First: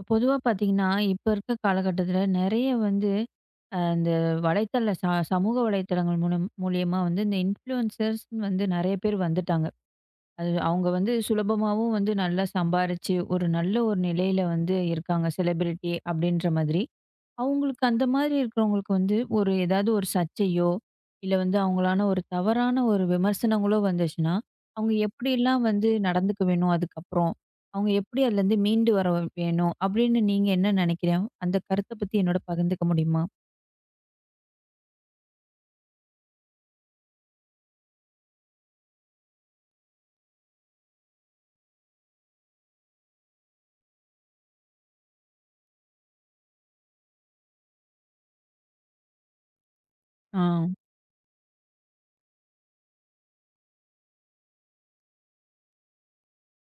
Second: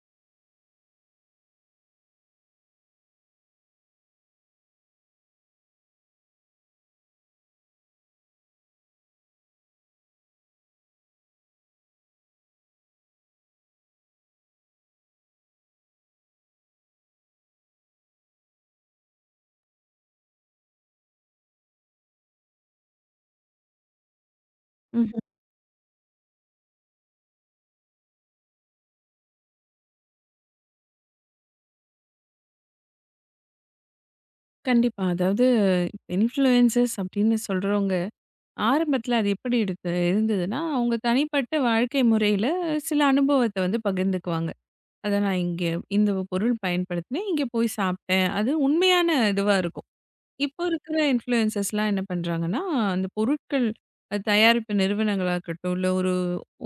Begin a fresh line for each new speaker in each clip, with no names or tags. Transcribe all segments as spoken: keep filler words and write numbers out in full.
இப்ப பொதுவா பார்த்தீங்கன்னா, இப்ப இருக்க காலகட்டத்தில நெறைய வந்து அ இந்த வலைத்தள ச சமூக வலைத்தளங்கள் மூலம் மூலியமா வந்து இந்த இன்ஃப்ளூயன்சர்ஸ்ன்னு வந்து நெறைய பேர் வந்துட்டாங்க. அது அவங்க வந்து சுலபமாவும் வந்து நல்லா சம்பாரிச்சு, ஒரு நல்ல ஒரு நிலையில வந்து இருக்காங்க. செலிபிரிட்டி அப்படின்ற மாதிரி. அவங்களுக்கு அந்த மாதிரி இருக்கிறவங்களுக்கு வந்து ஒரு ஏதாவது ஒரு சர்ச்சையோ, இல்ல வந்து அவங்களான ஒரு தவறான ஒரு விமர்சனங்களோ வந்துச்சுன்னா, அவங்க
ம்ஹ்ம்.
எப்படிலாம் வந்து நடந்துக்க வேணும் அதுக்கப்புறம்? அவங்க எப்படி அதுலேருந்து மீண்டு வர வேணும்? அப்படின்னு நீங்க என்ன நினைக்கிறீங்க? அந்த கருத்த பத்தி என்னோட பகிர்ந்துக்க முடியுமா?
கண்டிப்பா. அதாவது இன்ஃப்ளூயன்சர்ஸ் அப்படின்னு சொல்றவங்க, ஆரம்பத்துல அது எப்படி எடுத்து இருந்ததுன்னா, அவங்க தனிப்பட்ட வாழ்க்கை முறையில சில அனுபவத்த வந்து பகிர்ந்துக்குவாங்க. அத நான் இங்க இந்த பொருள் பயன்படுத்தினேன், இங்க போய் சாப்பிட்டேன். அது உண்மையான இதுவா இருக்கும்.
ஆ.
இப்போ இருக்கிற இன்ஃப்ளூயன்சர்ஸ்லாம் என்ன பண்றாங்கன்னா, அந்த பொருட்கள் அது தயாரிப்பு நிறுவனங்களா இருக்கட்டும், இல்ல ஒரு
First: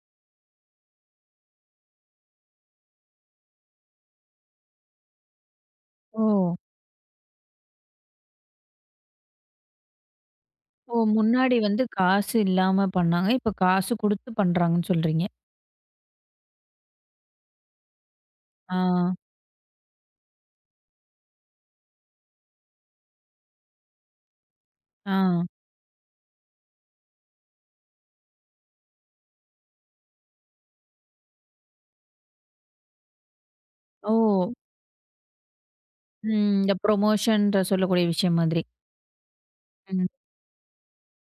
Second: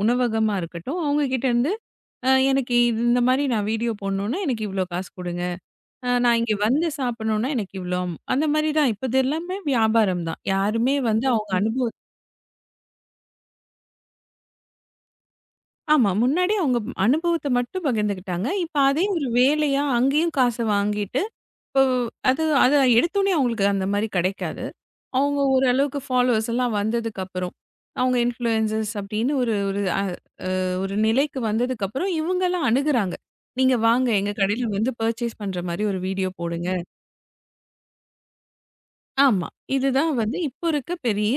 உணவகமா இருக்கட்டும், அவங்க கிட்ட இருந்து, "அ எனக்கு இது இந்த மாரி நான் வீடியோ போடணும்னா, எனக்கு இவ்ளோ காசு குடுங்க. அ
ஓ!
நான் இங்க வந்து சாப்பிடணும்னா எனக்கு இவ்ளோ ஆகும். அந்த மாரி தான். இப்ப இது எல்லாமே வியாபாரம் தான். யாருமே
ஓ!
வந்து அவங்க
முன்னாடி
ஓஹோ!
வந்து
அனுபவ
காசு இல்லாம பண்ணாங்க. இப்ப காசு குடுத்து பண்றாங்கன்னு சொல்றீங்க.
ஆமா. முன்னாடி அவங்க அனுபவத்த மட்டும் பகிர்ந்துக்கிட்டாங்க. இப்ப
ஆ.
அதே ஒரு வேலையா அங்கேயும் காச வாங்கிட்டு, இப்போ அது அத எடுத்தோனே அவங்களுக்கு அந்த மாரி கிடைக்காது.
ஆ.
அவங்க ஓரளவுக்கு ஃபாலோவர்ஸ் எல்லாம் வந்ததுக்கப்புறம், அவங்க இன்ஃப்ளூயன்சர்ஸ் அப்படின்னு ஒரு ஒரு அ ஒரு நிலைக்கு வந்ததுக்கப்புறம் இவங்கலாம் அணுகுறாங்க. "நீங்க வாங்க
ஓ!
எங்க கடையில வந்து பர்ச்சேஸ் பண்ற மாரி ஒரு வீடியோ
ம்.
போடுங்க."
இந்த ப்ரொமோஷன்ற சொல்லக்கூடிய விஷயம் மாதிரி.
ஆமா.
ம்.
இதுதான் வந்து இப்போ இருக்க பெரிய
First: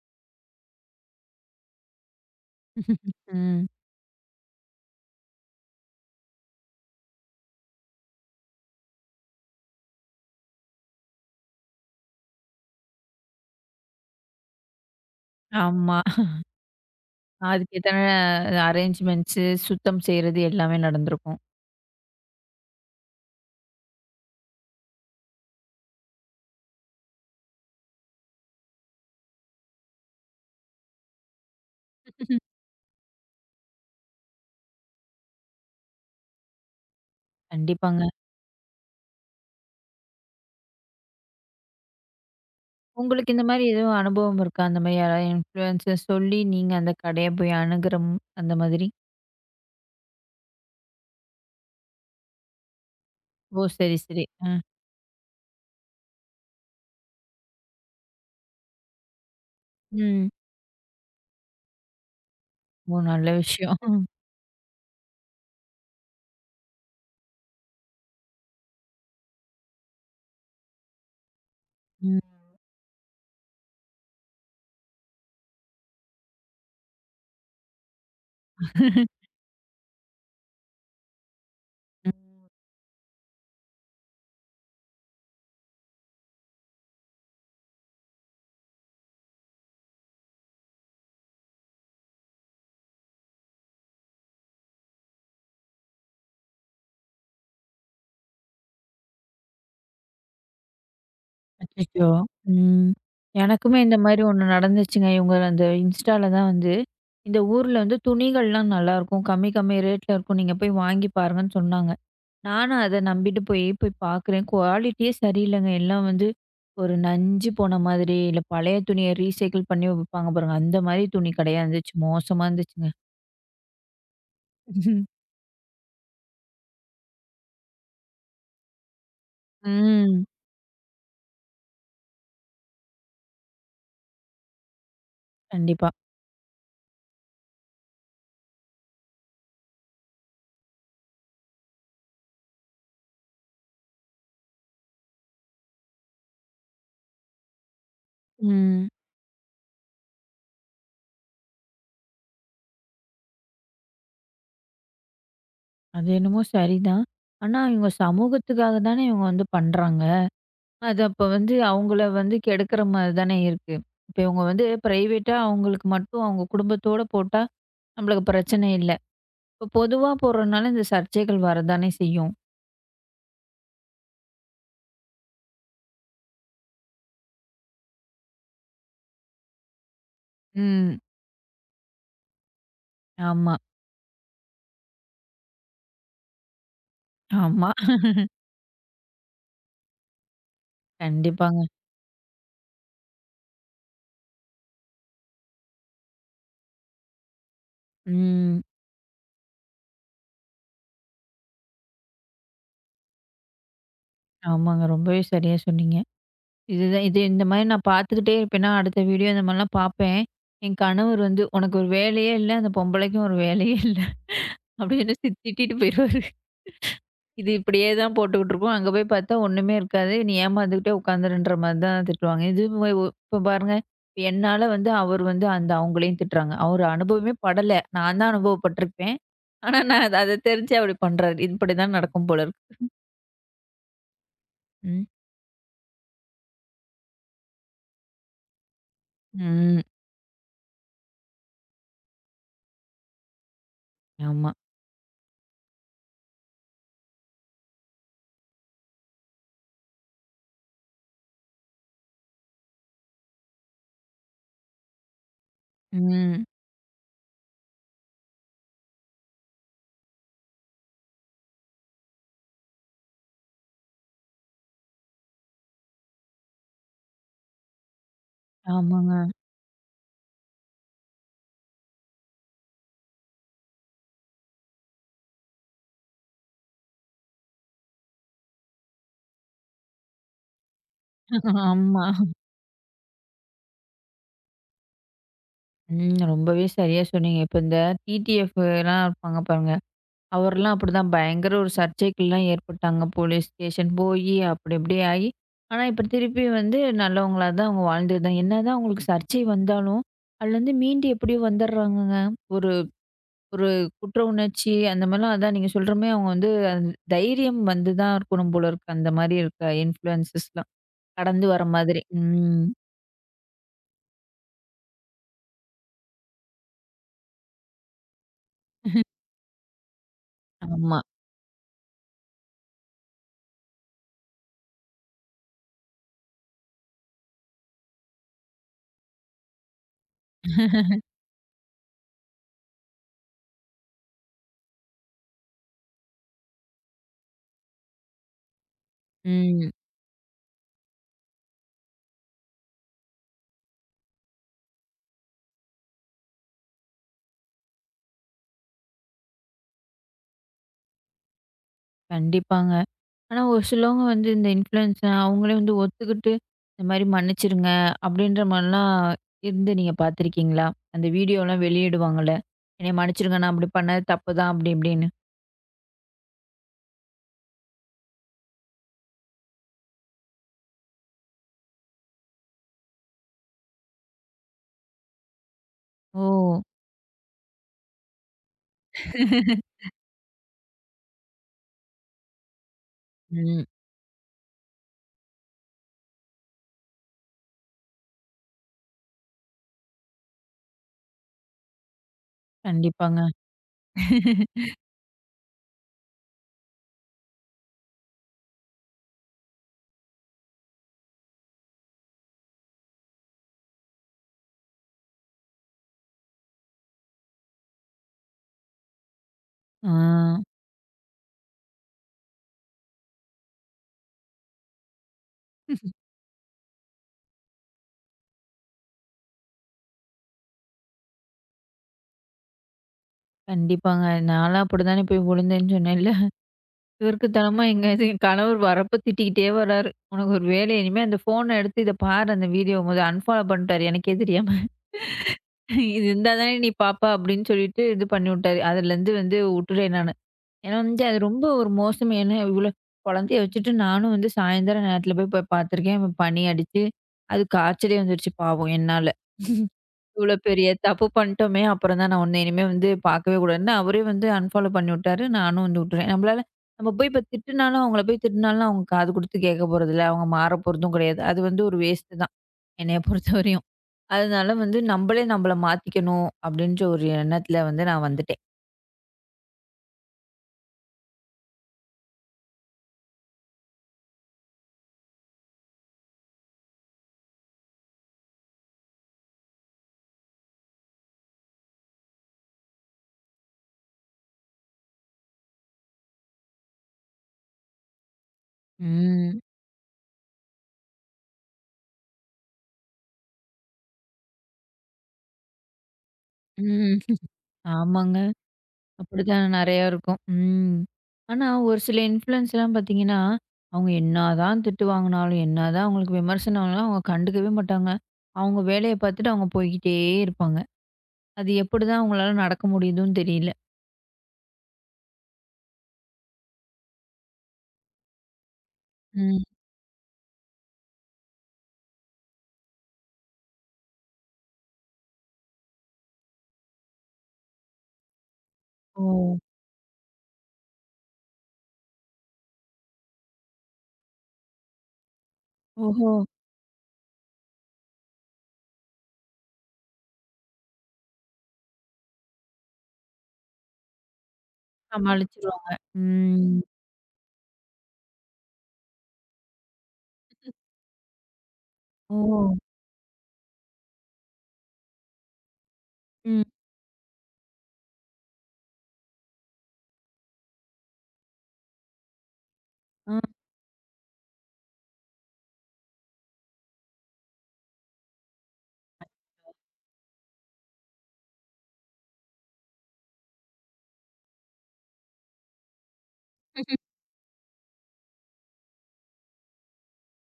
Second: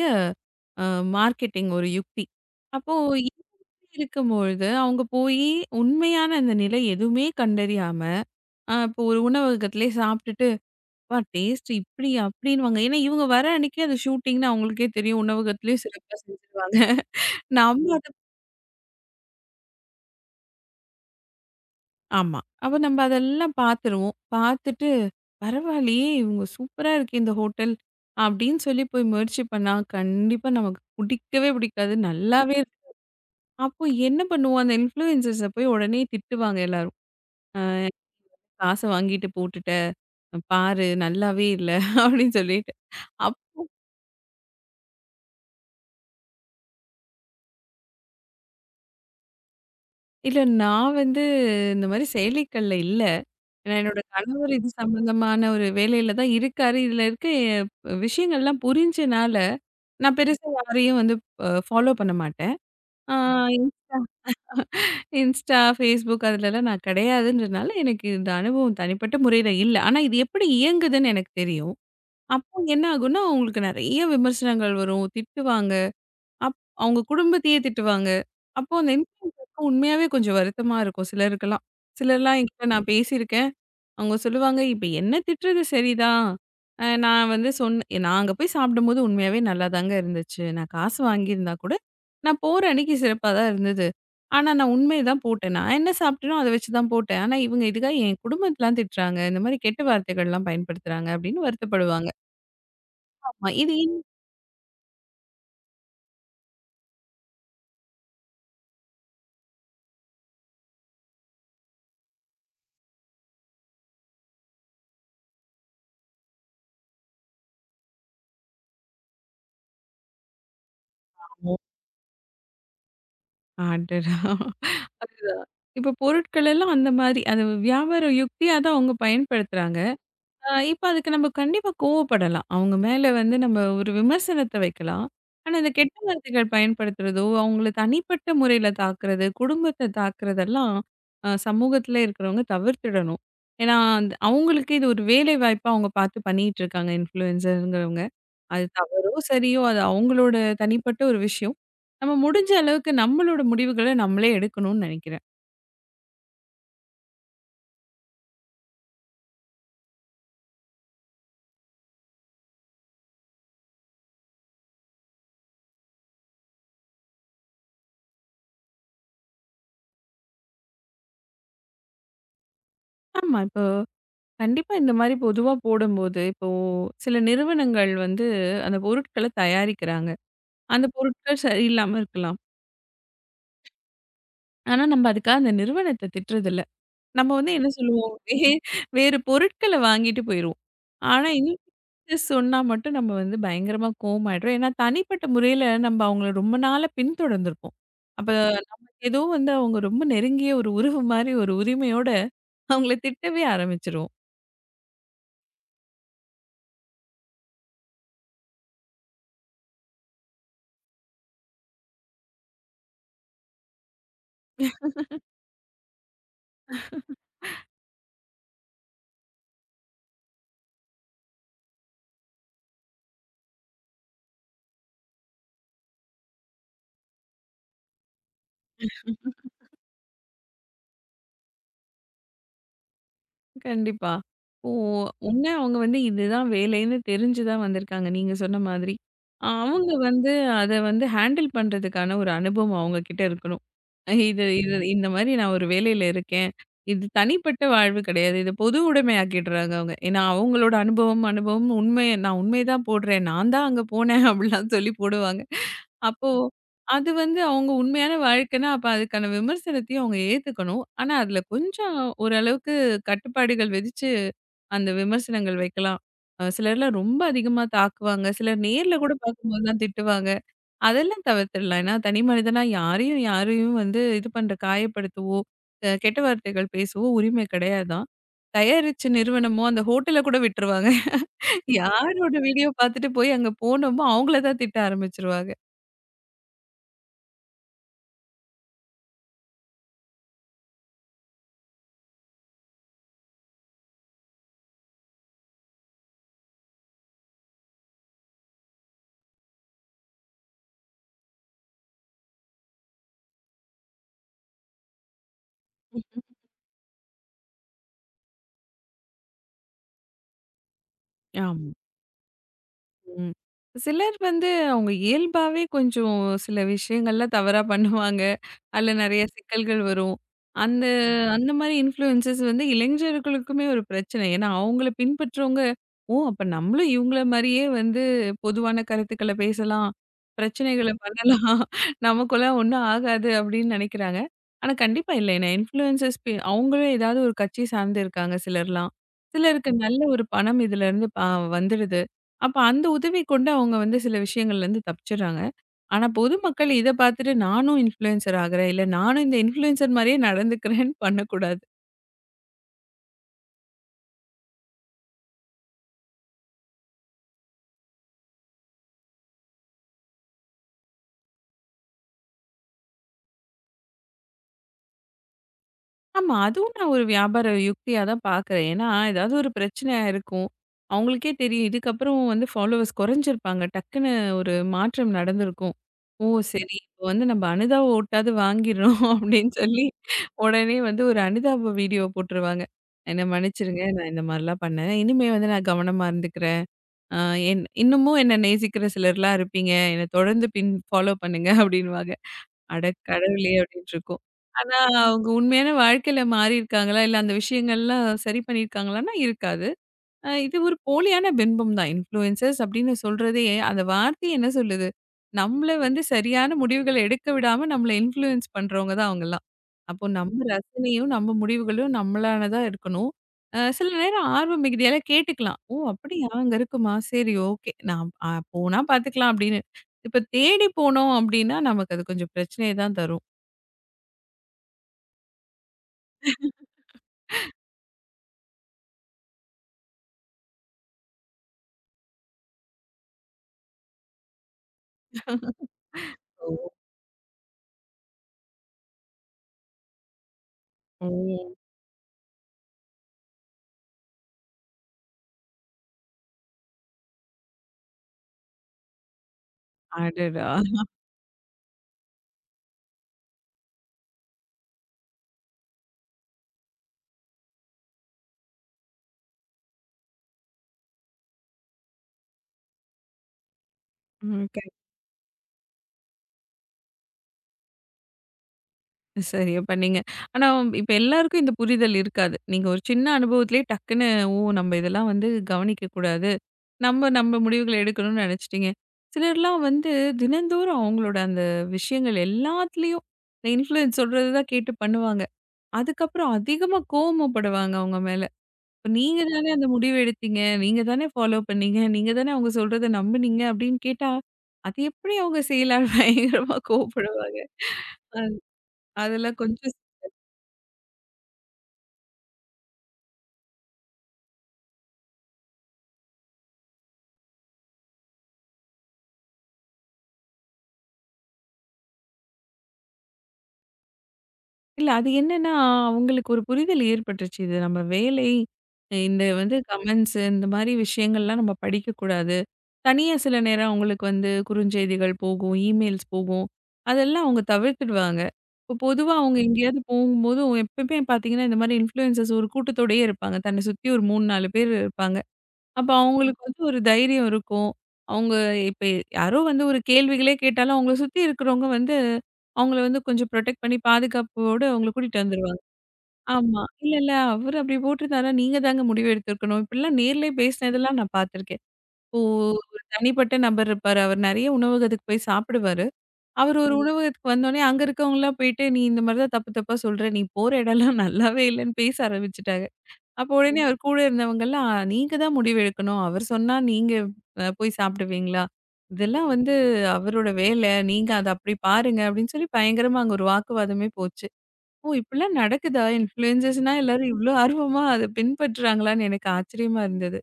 அ மார்க்கெட்டிங் ஒரு யுக்தி. அப்போ இந்த
ம்.
மாதிரி இருக்கும்பொழுது அவங்க போயி உண்மையான அந்த நிலை எதுவுமே கண்டறியாம, அ இப்போ ஒரு உணவகத்திலே சாப்பிட்டுட்டு, "அப்பா டேஸ்ட் இப்படி அப்படின்னுவாங்க." ஏன்னா இவங்க வர அன்னைக்கே அது ஷூட்டிங்ன்னு அவங்களுக்கே தெரியும். உணவகத்திலேயும்
ஆமா.
சிறப்பா செஞ்சுருவாங்க.
அதுக்கு எத்தன
நம்ம
அரேஞ்ச்மெண்ட்ஸு, சுத்தம் செய்றது எல்லாமே நடந்திருக்கும்.
ஆமா. அப்ப நம்ம அதெல்லாம் பார்த்துருவோம். பார்த்துட்டு, "பரவாயில்லையே! இவங்க சூப்பரா இருக்கே இந்த ஹோட்டல்." அப்படின்னு சொல்லி போய் முயற்சி பண்ணா, கண்டிப்பா நமக்கு பிடிக்கவே பிடிக்காது. நல்லாவே அப்போ என்ன பண்ணுவோம்? அந்த இன்ஃப்ளூயன்சர்ஸ போய் உடனே திட்டுவாங்க எல்லாரும். அ
கண்டிப்பாங்க.
காச வாங்கிட்டு போட்டுட்ட. அஹ் பாரு நல்லாவே இல்ல அப்படின்னு சொல்லிட்டு.
உங்களுக்கு
அப்
இந்த மாரி எதுவும் அனுபவம் இருக்கா? அந்த மாரி யாராவது இன்ஃப்ளூயன்ஸ சொல்லி நீங்க அந்த கடைய போய் அணுகுற ம் அந்த மாதிரி?
இல்ல நான் வந்து இந்த மாரி செயலிகள்ல இல்ல.
ஓ!
ஏன்னா
சரி,
என்னோட
சரி. அ.
கணவர் இது சம்மந்தமான ஒரு வேலையில தான் இருக்காரு. இதுல இருக்க அஹ், விஷயங்கள்லாம் புரிஞ்சனால, நான்
ம்.
பெருசா யாரையும் வந்து அ ஃபாலோ பண்ண மாட்டேன்.
ஓ!
ஆ
நல்ல விஷயம்.
இன்ஸ்டா, Facebook அதுலலாம் நான் கிடையாதுன்றனால எனக்கு இந்த அனுபவம் தனிப்பட்ட முறையில இல்ல. ஆனா இது எப்படி இயங்குதுன்னு எனக்கு தெரியும்.
ம்.
அப்போ என்ன ஆகும்னா, அவங்களுக்கு நெறைய விமர்சனங்கள் வரும். திட்டுவாங்க. அப் அவங்க குடும்பத்தையே திட்டுவாங்க. அப்போ அந்த
ம்.
இன்ஃப்ளூயன்சர்க்கு உண்மையாவே கொஞ்சம் வருத்தமா இருக்கும் சிலருக்கெல்லாம். சிலர்லாம் என்கிட்ட நான் பேசியிருக்கேன். அவங்க சொல்லுவாங்க, "இப்ப என்ன திட்டுறது சரிதான். அ நான் வந்து சொன்ன நான் அங்க போய் சாப்பிடும்போது உண்மையாவே நல்லாதாங்க இருந்துச்சு. நான் காசு வாங்கியிருந்தா கூட, நான் போற அன்னைக்கு சிறப்பா தான் இருந்தது. ஆனா நான் உண்மைய தான் போட்டேன். நான் என்ன சாப்பிட்டேனோ அத வச்சு தான் போட்டேன். ஆனா இவங்க இதுக்காக என் குடும்பத்தலாம் திட்டுறாங்க. இந்த மாரி கெட்ட வார்த்தைகள்லாம் பயன்படுத்துறாங்க." அப்படின்னு
அச்சச்சோ!
வருத்தப்படுவாங்க.
ம்.
ஆமா. இது
எனக்குமே இந்த மாரி ஒண்ணு நடந்துச்சுங்க. இவங்க அந்த இன்ஸ்டால தான் வந்து, இந்த ஊர்ல வந்து துணிகள்லாம் நல்லாயிருக்கும். கம்மி கம்மி ரேட்ல இருக்கும். நீங்க போய் வாங்கி பாருங்கன்னு சொன்னாங்க. நானும் அத நம்பிட்டு போய் போய் பார்க்குறேன். குவாலிட்டியே சரியில்லங்க. எல்லாம் வந்து ஒரு நஞ்சு போன மாதிரி, இல்ல பழைய துணிய ரீசைக்கிள் பண்ணி விப்பாங்க பாருங்க. அந்த மாரி துணி
ஓ!
கடையா இருந்துச்சு. மோசமா இருந்துச்சுங்க.
அடடா! இப்ப பொருட்கள் எல்லாம் அந்த மாரி அது வியாபார யுக்தியா தான் அவங்க பயன்படுத்துறாங்க.
ம்.
ஆ இப்ப அதுக்கு நம்ம கண்டிப்பா கோவப்படலாம். அவங்க மேல வந்து நம்ம ஒரு விமர்சனத்த வைக்கலாம். ஆனா, இந்த
கண்டிப்பா.
கெட்ட வார்த்தைகள் பயன்படுத்துறதோ, அவங்கள தனிப்பட்ட முறையில தாக்குறது, குடும்பத்த தாக்குறதெல்லாம் அ சமூகத்தில இருக்கிறவங்க தவிர்த்திடணும். ஏன்னா, அந்த அவங்களுக்கு இது ஒரு வேலை வாய்ப்பா அவங்க பார்த்து பண்ணிட்டு இருக்காங்க இன்ஃப்ளூயன்சர்ங்கிறவங்க. அது
ம்.
தவறோ, சரியோ அது அவங்களோட தனிப்பட்ட ஒரு விஷயம். நம்ம முடிஞ்ச அளவுக்கு நம்மளோட முடிவுகள நம்மளே எடுக்கணும்னு நெனைக்கிறேன்.
அது என்னமோ சரிதான். ஆனா இவங்க சமூகத்துக்காக தானே இவங்க வந்து பண்றாங்க. அது அப்ப வந்து அவங்கள வந்து கெடுக்கிற மாரி தானே இருக்கு. இப்ப இவங்க வந்து பிரைவேட்டா அவங்களுக்கு மட்டும் அவங்க குடும்பத்தோட போட்டா, நம்மளுக்கு பிரச்சனை இல்ல. இப்ப பொதுவா போடுறனால இந்த சர்ச்சைகள் வரதானே செய்யும்.
ஆமா. இப்ப கண்டிப்பா இந்த மாரி பொதுவா போடும்போது, இப்போ சில நிறுவனங்கள் வந்து அந்த பொருட்கள தயாரிக்கிறாங்க. அந்த
ம்.
பொருட்கள் சரியில்லாம இருக்கலாம்.
ஆமா,
ஆனா, நம்ம அதுக்காக அந்த நிறுவனத்த திட்டுறதில்ல. நம்ம வந்து என்ன
ஆமா.
சொல்லுவோம், வே வேறு பொருட்கள வாங்கிட்டு போயிருவோம். ஆனா,
கண்டிப்பாங்க.
இன்கேஸ் சொன்னா மட்டும் நம்ம வந்து பயங்கரமா கோவமாயிடுறோம். ஏன்னா, தனிப்பட்ட முறையில நம்ம அவங்கள ரொம்ப நாளா பின்தொடர்ந்திருப்போம். அப்ப
ம்.
ஏதோ வந்து அவங்க ரொம்ப நெருங்கிய ஒரு உறவு மாரி ஒரு உரிமையோட அவங்கள திட்டவே ஆரம்பிச்சுருவோம்.
ஆமாங்க. ரொம்பவே சரியா சொன்னீங்க. இதுதான் இது இந்த மாரி நான் பார்த்துக்கிட்டே இருப்பேன்னா, அடுத்த வீடியோ இந்த மாரிலாம் பார்ப்பேன். என் கணவர் வந்து, "உனக்கு ஒரு வேலையே இல்ல, அந்த பொம்பளைக்கும் ஒரு வேலையே இல்ல" அப்படின்னு சி திட்டிட்டு போயிருவாரு. இது இப்படியே தான் போட்டுக்கிட்டு இருக்கும். அங்க போய் பார்த்தா ஒண்ணுமே இருக்காது. நீ ஏமாந்துகிட்டே உட்காந்துருன்ற மாரி தான் திட்டுவாங்க. இது வே ஒ இப்ப பாருங்க, இப்ப என்னால வந்து அவர் வந்து அந்த அவங்களையும் திட்டுறாங்க. அவர் அனுபவமே படல. நான் தான் அனுபவப்பட்டுருப்பேன். ஆனா நான் அத அத தெரிஞ்சு அப்படி பண்றாரு. இது இப்படிதான் நடக்கும் போல இருக்கு.
கண்டிப்பா. ஓ!
ம்.
ஒண்ணு அவங்க வந்து இதுதான் வேலைன்னு தெரிஞ்சு தான் வந்திருக்காங்க, நீங்க சொன்ன மாதிரி. அ
ம்.
அவங்க ஆமா. வந்து அத வந்து ஹேண்டில் பண்றதுக்கான ஒரு அனுபவம் அவங்க கிட்ட இருக்கணும். அஹ் இது
ஆமா.
இது ம். இந்த மாரி நான் ஒரு வேலையில இருக்கேன். இது தனிப்பட்ட வாழ்வு கிடையாது. இத பொது உடைமையாக்கிடுறாங்க அவங்க. ஏன்னா அவங்களோட அனுபவம் அனுபவம் உண்மைய நான் உண்மைய தான் போடுறேன். நான் தான் அங்க போனேன் அப்படிலாம் சொல்லி போடுவாங்க. அப்போ
ம்.
அது வந்து அவங்க உண்மையான வாழ்க்கைன்னா, அப்ப அதுக்கான விமர்சனத்தையும் அவங்க ஏத்துக்கணும். ஆனா அதுல கொஞ்சம் ஓரளவுக்கு கட்டுப்பாடுகள் விதிச்சு அந்த விமர்சனங்கள் வைக்கலாம். அ சிலர்லாம் ரொம்ப அதிகமா தாக்குவாங்க. சிலர் நேர்ல
ஆமாங்க.
கூட பார்க்கும்போது தான் திட்டுவாங்க. அதெல்லாம் தவிர்த்துடலாம். ஏன்னா தனி மனிதனா யாரையும் யாரையும் வந்து இது பண்ற காயப்படுத்தவோ, அ கெட்ட வார்த்தைகள் பேசவோ உரிமை கிடையாதான். தயாரிச்ச நிறுவனமோ அந்த ஹோட்டல கூட விட்டுருவாங்க.
ஆமா.
யாரோட வீடியோ பார்த்துட்டு போய் அங்க போனோமோ அவங்கள தான் திட்ட ஆரம்பிச்சுருவாங்க.
ம். ரொம்பவே சரியா சொன்னீங்க. இப்ப இந்த டிடிஎஃப்லாம் இருப்பாங்க பாருங்க. அவர்லாம் அப்படிதான். பயங்கர ஒரு சர்ச்சைக்குல்லாம் ஏற்பட்டாங்க. போலீஸ் ஸ்டேஷன் போயி, அப்படி இப்படி ஆயி, ஆனா இப்ப திருப்பி வந்து நல்லவங்களா தான் அவங்க வாழ்ந்துதான். என்னதான் அவங்களுக்கு சர்ச்சை வந்தாலும், அதுலருந்து மீண்டு எப்படியோ வந்துடுறாங்கங்க. ஒரு ஒரு குற்ற உணர்ச்சி அந்த மாரிலாம் அதான் நீங்க சொல்ற மாரி அவங்க வந்து அந்த தைரியம் வந்து தான் இருக்கணும் போல இருக்கு. அந்த மாரி இருக்க இன்ஃப்ளூயன்சஸ்லாம் கடந்து வர
ஆமா.
மாதிரி. ம்.
ம். சிலர் வந்து அவங்க இயல்பாவே கொஞ்சம் சில விஷயங்கள்ல தவறா பண்ணுவாங்க. அதுல நெறைய சிக்கல்கள் வரும். அந்த
ஆமா.
அந்த மாரி இன்ஃப்ளூயன்சஸ் வந்து இளைஞர்களுக்குமே ஒரு பிரச்சனை. ஏன்னா அவங்கள பின்பற்றவங்க, "ஓ! அப்ப நம்மளும் இவங்கள மாரியே வந்து பொதுவான கருத்துக்கள பேசலாம், பிரச்சனைகள பண்ணலாம், நமக்கெல்லாம் ஒண்ணும் ஆகாது" அப்படின்னு நெனைக்கிறாங்க. ஆனா கண்டிப்பா இல்ல. ஏன்னா இன்ஃப்ளூயன்சஸ் பே அவங்களும் ஏதாவது ஒரு கட்சி சார்ந்து இருக்காங்க சிலர்லாம். சிலருக்கு
ம்.
நல்ல ஒரு பணம் இதுலருந்து ப வந்துடுது. அப்ப அந்த உதவி கொண்டு அவங்க வந்து சில விஷயங்கள்லேருந்து தப்பிச்சுடுறாங்க. ஆனா பொதுமக்கள் இத பார்த்துட்டு நானும் இன்ஃப்ளூயன்சர் ஆகுறேன், இல்ல நானும் இந்த இன்ஃப்ளூயன்சர் மாரியே நடந்துக்கிறேன்னு பண்ணக்கூடாது.
கண்டிப்பாங்க. ஆனா, ஒரு சிலவங்க வந்து இந்த இன்ஃப்ளூயன்ஸா அவங்களே வந்து ஒத்துக்கிட்டு, இந்த மாரி மன்னிச்சுருங்க அப்படின்ற மாரிலாம் இருந்து நீங்க பார்த்துருக்கீங்களா? அந்த வீடியோலாம் வெளியிடுவாங்கல்ல. என்னைய மன்னிச்சுருங்க நான் அப்படி பண்ணது தப்பு தான் அப்படி இப்படின்னு.
ஆமா, அதுவும் நான் ஒரு வியாபார யுக்தியா தான் பார்க்குறேன். ஏன்னா, ஏதாவது ஒரு பிரச்சனையா இருக்கும். அவங்களுக்கே தெரியும். இதுக்கப்புறம் வந்து ஃபாலோவர்ஸ் குறைஞ்சிருப்பாங்க. டக்குன்னு ஒரு மாற்றம் நடந்திருக்கும்.
ஓ!
ஓ! சரி இப்போ வந்து நம்ம அனுதாப ஓட்டாவது வாங்கிர்றோம் அப்படின்னு சொல்லி உடனே வந்து ஒரு அனுதாப வீடியோ போட்டுருவாங்க. என்ன
ம்.
மன்னிச்சுருங்க. நான் இந்த மாரிலாம் பண்ணேன். இனிமே வந்து நான் கவனமா இருந்துக்கிறேன். ஆ என் இன்னமும் என்ன நேசிக்கிற சிலர்லாம் இருப்பீங்க. என்ன தொடர்ந்து பின் ஃபாலோ பண்ணுங்க அப்டின்னுவாங்க. அட
கண்டிப்பாங்க.
கடவுளே! அப்டின்ட்டுருக்கும். ஆனா, அவங்க உண்மையான வாழ்க்கையில மாறியிருக்காங்களா? இல்ல அந்த விஷயங்கள்லாம் சரி பண்ணியிருக்காங்களான்னா, இருக்காது. அ இது ஒரு போலியான பின்பம் தான். இன்ஃப்ளூயன்சர்ஸ் அப்படின்னு சொல்றதே, அந்த வார்த்தை என்ன சொல்லுது? நம்மள வந்து சரியான முடிவுகள எடுக்க விடாம நம்மள இன்ஃப்ளூயன்ஸ் பண்றவங்க தான் அவங்கலாம்.
ஆ.
அப்போ நம்ம ரசனையும், நம்ம முடிவுகளும் நம்மளானதா இருக்கணும். அ சில நேரம் ஆர்வம் மிகுதியால கேட்டுக்கலாம். "ஓ! அப்படியா அங்க இருக்குமா? சரி ஓகே. நான் அ போனா பார்த்துக்கலாம்" அப்படின்னு. இப்ப தேடி போனோம் அப்படின்னா, நமக்கு அது கொஞ்சம் பிரச்சனைய தான் தரும்.
கண்டிப்பாங்க. நான்லாம் அப்படித்தானே போய் விழுந்தேன்னு சொன்னேன்ல. கிறுக்குத்தனமா எங்க இது கணவர் வரப்ப திட்டிக்கிட்டே வராரு. "உனக்கு ஒரு வேலை இனிமே அந்த ஃபோன எடுத்து இத பாரு அந்த வீடியோ மொத அன்ஃபாலோ" பண்ணிட்டாரு எனக்கே தெரியாம. இது இருந்தா தானே
ஓ!
நீ பாப்பா அப்டின்னு சொல்லிட்டு இது பண்ணிவுட்டாரு. அதுலருந்து வந்து உட்டுட்டேன் நானு. ஏன்னா வந்து
ஓ!
அது ரொம்ப ஒரு மோசம். ஏன்னா இவ்ளோ குழந்தைய வச்சுட்டு நானும் வந்து சாயந்தரம் நேரத்துல போய் போய் பார்த்துருக்கேன். அவன் பனி அடிச்சு அது காய்ச்சலே வந்துருச்சு பாவம் என்னால. இவ்ளோ
அடடா!
பெரிய தப்பு பண்ணிட்டோமே! அப்புறம் தான் நான் உன்ன இனிமே வந்து பார்க்கவே கூடாதுன்னு அவரே வந்து அன்ஃபாலோ பண்ணிவுட்டாரு. நானும் வந்து உட்டுட்டேன். நம்மளால நம்ம போய் இப்ப திட்டுனாலும் அவங்கள போய் திட்டுனாலும் அவங்க காது குடுத்து கேட்க போறதில்ல. அவங்க மாற போறதும் கிடையாது. அது வந்து ஒரு வேஸ்ட்டு தான் என்னைய பொறுத்தவரையும்.
ம்.
அதனால வந்து நம்பளே நம்பள மாத்திக்கணும் அப்படின்ற ஒரு எண்ணத்துல வந்து நான் வந்துட்டேன்.
சரியா பண்ணீங்க. ஆனா, இப்ப எல்லாருக்கும் இந்த புரிதல் இருக்காது. நீங்க ஒரு சின்ன அனுபவத்திலேயே டக்குன்னு, "ஓ! நம்ம இதெல்லாம் வந்து கவனிக்கக்கூடாது. நம்ம நம்ம முடிவுகள எடுக்கணும்னு" நெனச்சுட்டீங்க. சிலர்லாம் வந்து தினந்தோறும் அவங்களோட அந்த விஷயங்கள் எல்லாத்துலயும் இந்த இன்ஃப்ளூயன்ஸ் சொல்றது தான் கேட்டு பண்ணுவாங்க. அதுக்கப்புறம் அதிகமா கோவமுப்படுவாங்க அவங்க மேல. இப்ப நீங்க
ம்.
தானே அந்த முடிவு எடுத்தீங்க, நீங்க தானே ஃபாலோ பண்ணீங்க, நீங்க தானே அவங்க சொல்றத நம்புனீங்க அப்படின்னு கேட்டா, அது எப்படி அவங்க செய்யலாம்னு பயங்கரமா
ம்.
கோவப்படுவாங்க.
ஆமாங்க.
அது அதெல்லாம்
அப்படித்தான்
கொஞ்சம்
நெறையா இருக்கும். ம். ஆனா ஒரு சில இன்ஃப்ளூயன்ஸ்லாம் பாத்தீங்கன்னா, அவங்க என்னாதான் திட்டு வாங்குனாலும், என்னதான் அவங்களுக்கு விமர்சனம் ஆனாலும் அவங்க கண்டுக்கவே மாட்டாங்க. அவங்க வேலைய பாத்துட்டு அவங்க போய்க்கிட்டே இருப்பாங்க. அது எப்படிதான் அவங்களால நடக்க முடியுதுன்னு தெரியல.
இல்ல. அது என்னன்னா, அவங்களுக்கு ஒரு புரிதல் ஏற்பட்டுருச்சு. இது நம்ம வேலை, இந்த
ம்.
வந்து கமெண்ட்ஸ் இந்த மாரி விஷயங்கள்லாம் நம்ம படிக்கக்கூடாது. தனியா சில நேரம் அவங்களுக்கு வந்து குறுஞ்செய்திகள் போகும், இமெயில்ஸ் போகும். அதெல்லாம் அவங்க தவிர்த்துடுவாங்க. இப்போ
ஓ!
பொதுவா அவங்க எங்கேயாவது போகும்போதும் எப்பயுமே பார்த்தீங்கன்னா, இந்த மாரி இன்ஃப்ளூயன்சர்ஸ் ஒரு கூட்டத்தோடயே இருப்பாங்க. தன்னை சுத்தி ஒரு மூணு, நாலு பேர் இருப்பாங்க. அப்ப
ஓஹோ!
அவங்களுக்கு வந்து ஒரு தைரியம் இருக்கும். அவங்க இப்ப யாரோ வந்து ஒரு கேள்விகளே கேட்டாலும், அவங்கள சுத்தி இருக்கிறவங்க வந்து, அவங்கள வந்து கொஞ்சம் புரொடெக்ட் பண்ணி பாதுகாப்போடு அவங்கள கூட்டிட்டு வந்துருவாங்க.
சமாளிச்சுருவாங்க. ம்.
ஆமா. இல்ல, இல்ல அவரு அப்படி போட்டிருந்தாருன்னா, நீங்க தாங்க முடிவு எடுத்திருக்கணும். இப்படிலாம் நேர்லயே பேசினதெல்லாம் நான் பார்த்துருக்கேன். இப்போ
ஓ!
ஒரு தனிப்பட்ட நபர் இருப்பாரு. அவர் நெறைய உணவகத்துக்கு போய் சாப்பிடுவாரு.
ம்.
அவர் ஒரு ம். உணவகத்துக்கு வந்தோனே, அங்க இருக்கவங்கலாம் போயிட்டு, "நீ இந்த மாரி தான் தப்பு தப்பா சொல்ற. நீ போற இடம்லாம் நல்லாவே இல்லன்னு" பேச ஆரம்பிச்சுட்டாங்க. அப்போ உடனே அவர் கூட இருந்தவங்கலாம், "நீங்க தான் முடிவு எடுக்கணும். அவர் சொன்னா நீங்க அ போய் சாப்பிடுவீங்களா? இதெல்லாம் வந்து அவரோட வேலை. நீங்க அத அப்படி பாருங்க." அப்படின்னு சொல்லி பயங்கரமா அங்க ஒரு வாக்குவாதமே போச்சு. ஓ! இப்படிலாம் நடக்குதா? இன்ஃப்ளூயன்சர்ஸ்னா
ஆ.
எல்லாரும் இவ்ளோ ஆர்வமா அத பின்பற்றுறாங்களான்னு எனக்கு ஆச்சரியமா இருந்தது.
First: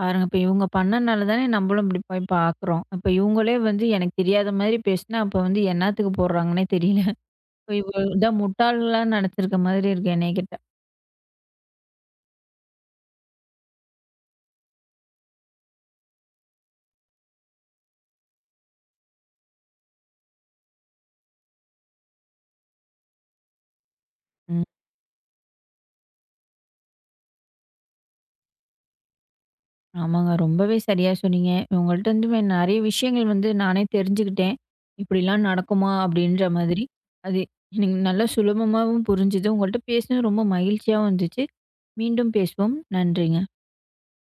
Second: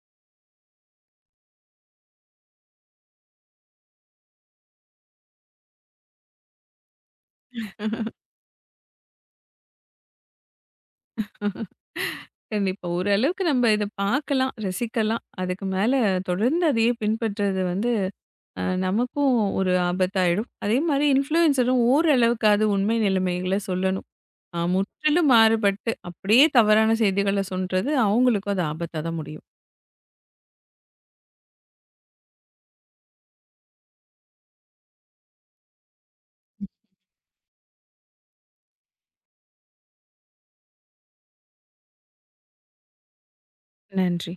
பாருங்க. இப்ப இவங்க பண்ணனால தானே நம்மளும் இப்படி போய் பார்க்குறோம். அப்ப இவங்களே வந்து எனக்கு தெரியாத மாதிரி பேசினா, அப்ப வந்து என்னாத்துக்கு போடுறாங்கன்னே தெரியல. இப்போ இவ இதான் முட்டாள்களா நடிச்சிருக்க மாதிரி இருக்கு என்னைய கேட்டா.
கண்டிப்பா. ஓரளவுக்கு நம்ம இத பார்க்கலாம், ரசிக்கலாம். அதுக்கு மேல தொடர்ந்து அதையே பின்பற்றுறது வந்து அ நமக்கும் ஒரு ஆபத்தாயிடும். அதே மாரி இன்ஃப்ளூயன்சரும் ஓரளவுக்காவது உண்மை நிலைமைகள சொல்லணும். ஆ
ம்.
முற்றிலும் மாறுபட்டு, அப்படியே தவறான செய்திகள சொல்றது, அவங்களுக்கும் அது ஆபத்தா தான் முடியும்.
ஆமாங்க. ரொம்பவே சரியா சொன்னீங்க. இவங்கள்ட்ட இருந்து நெறைய விஷயங்கள் வந்து நானே தெரிஞ்சுக்கிட்டேன். இப்படிலாம் நடக்குமா? அப்படின்ற மாதிரி. அது எனக்கு நல்லா சுலபமாவும் புரிஞ்சுது. உங்கள்ட்ட பேசினது ரொம்ப மகிழ்ச்சியாவும் இருந்துச்சு. மீண்டும் பேசுவோம். நன்றிங்க.
நன்றி.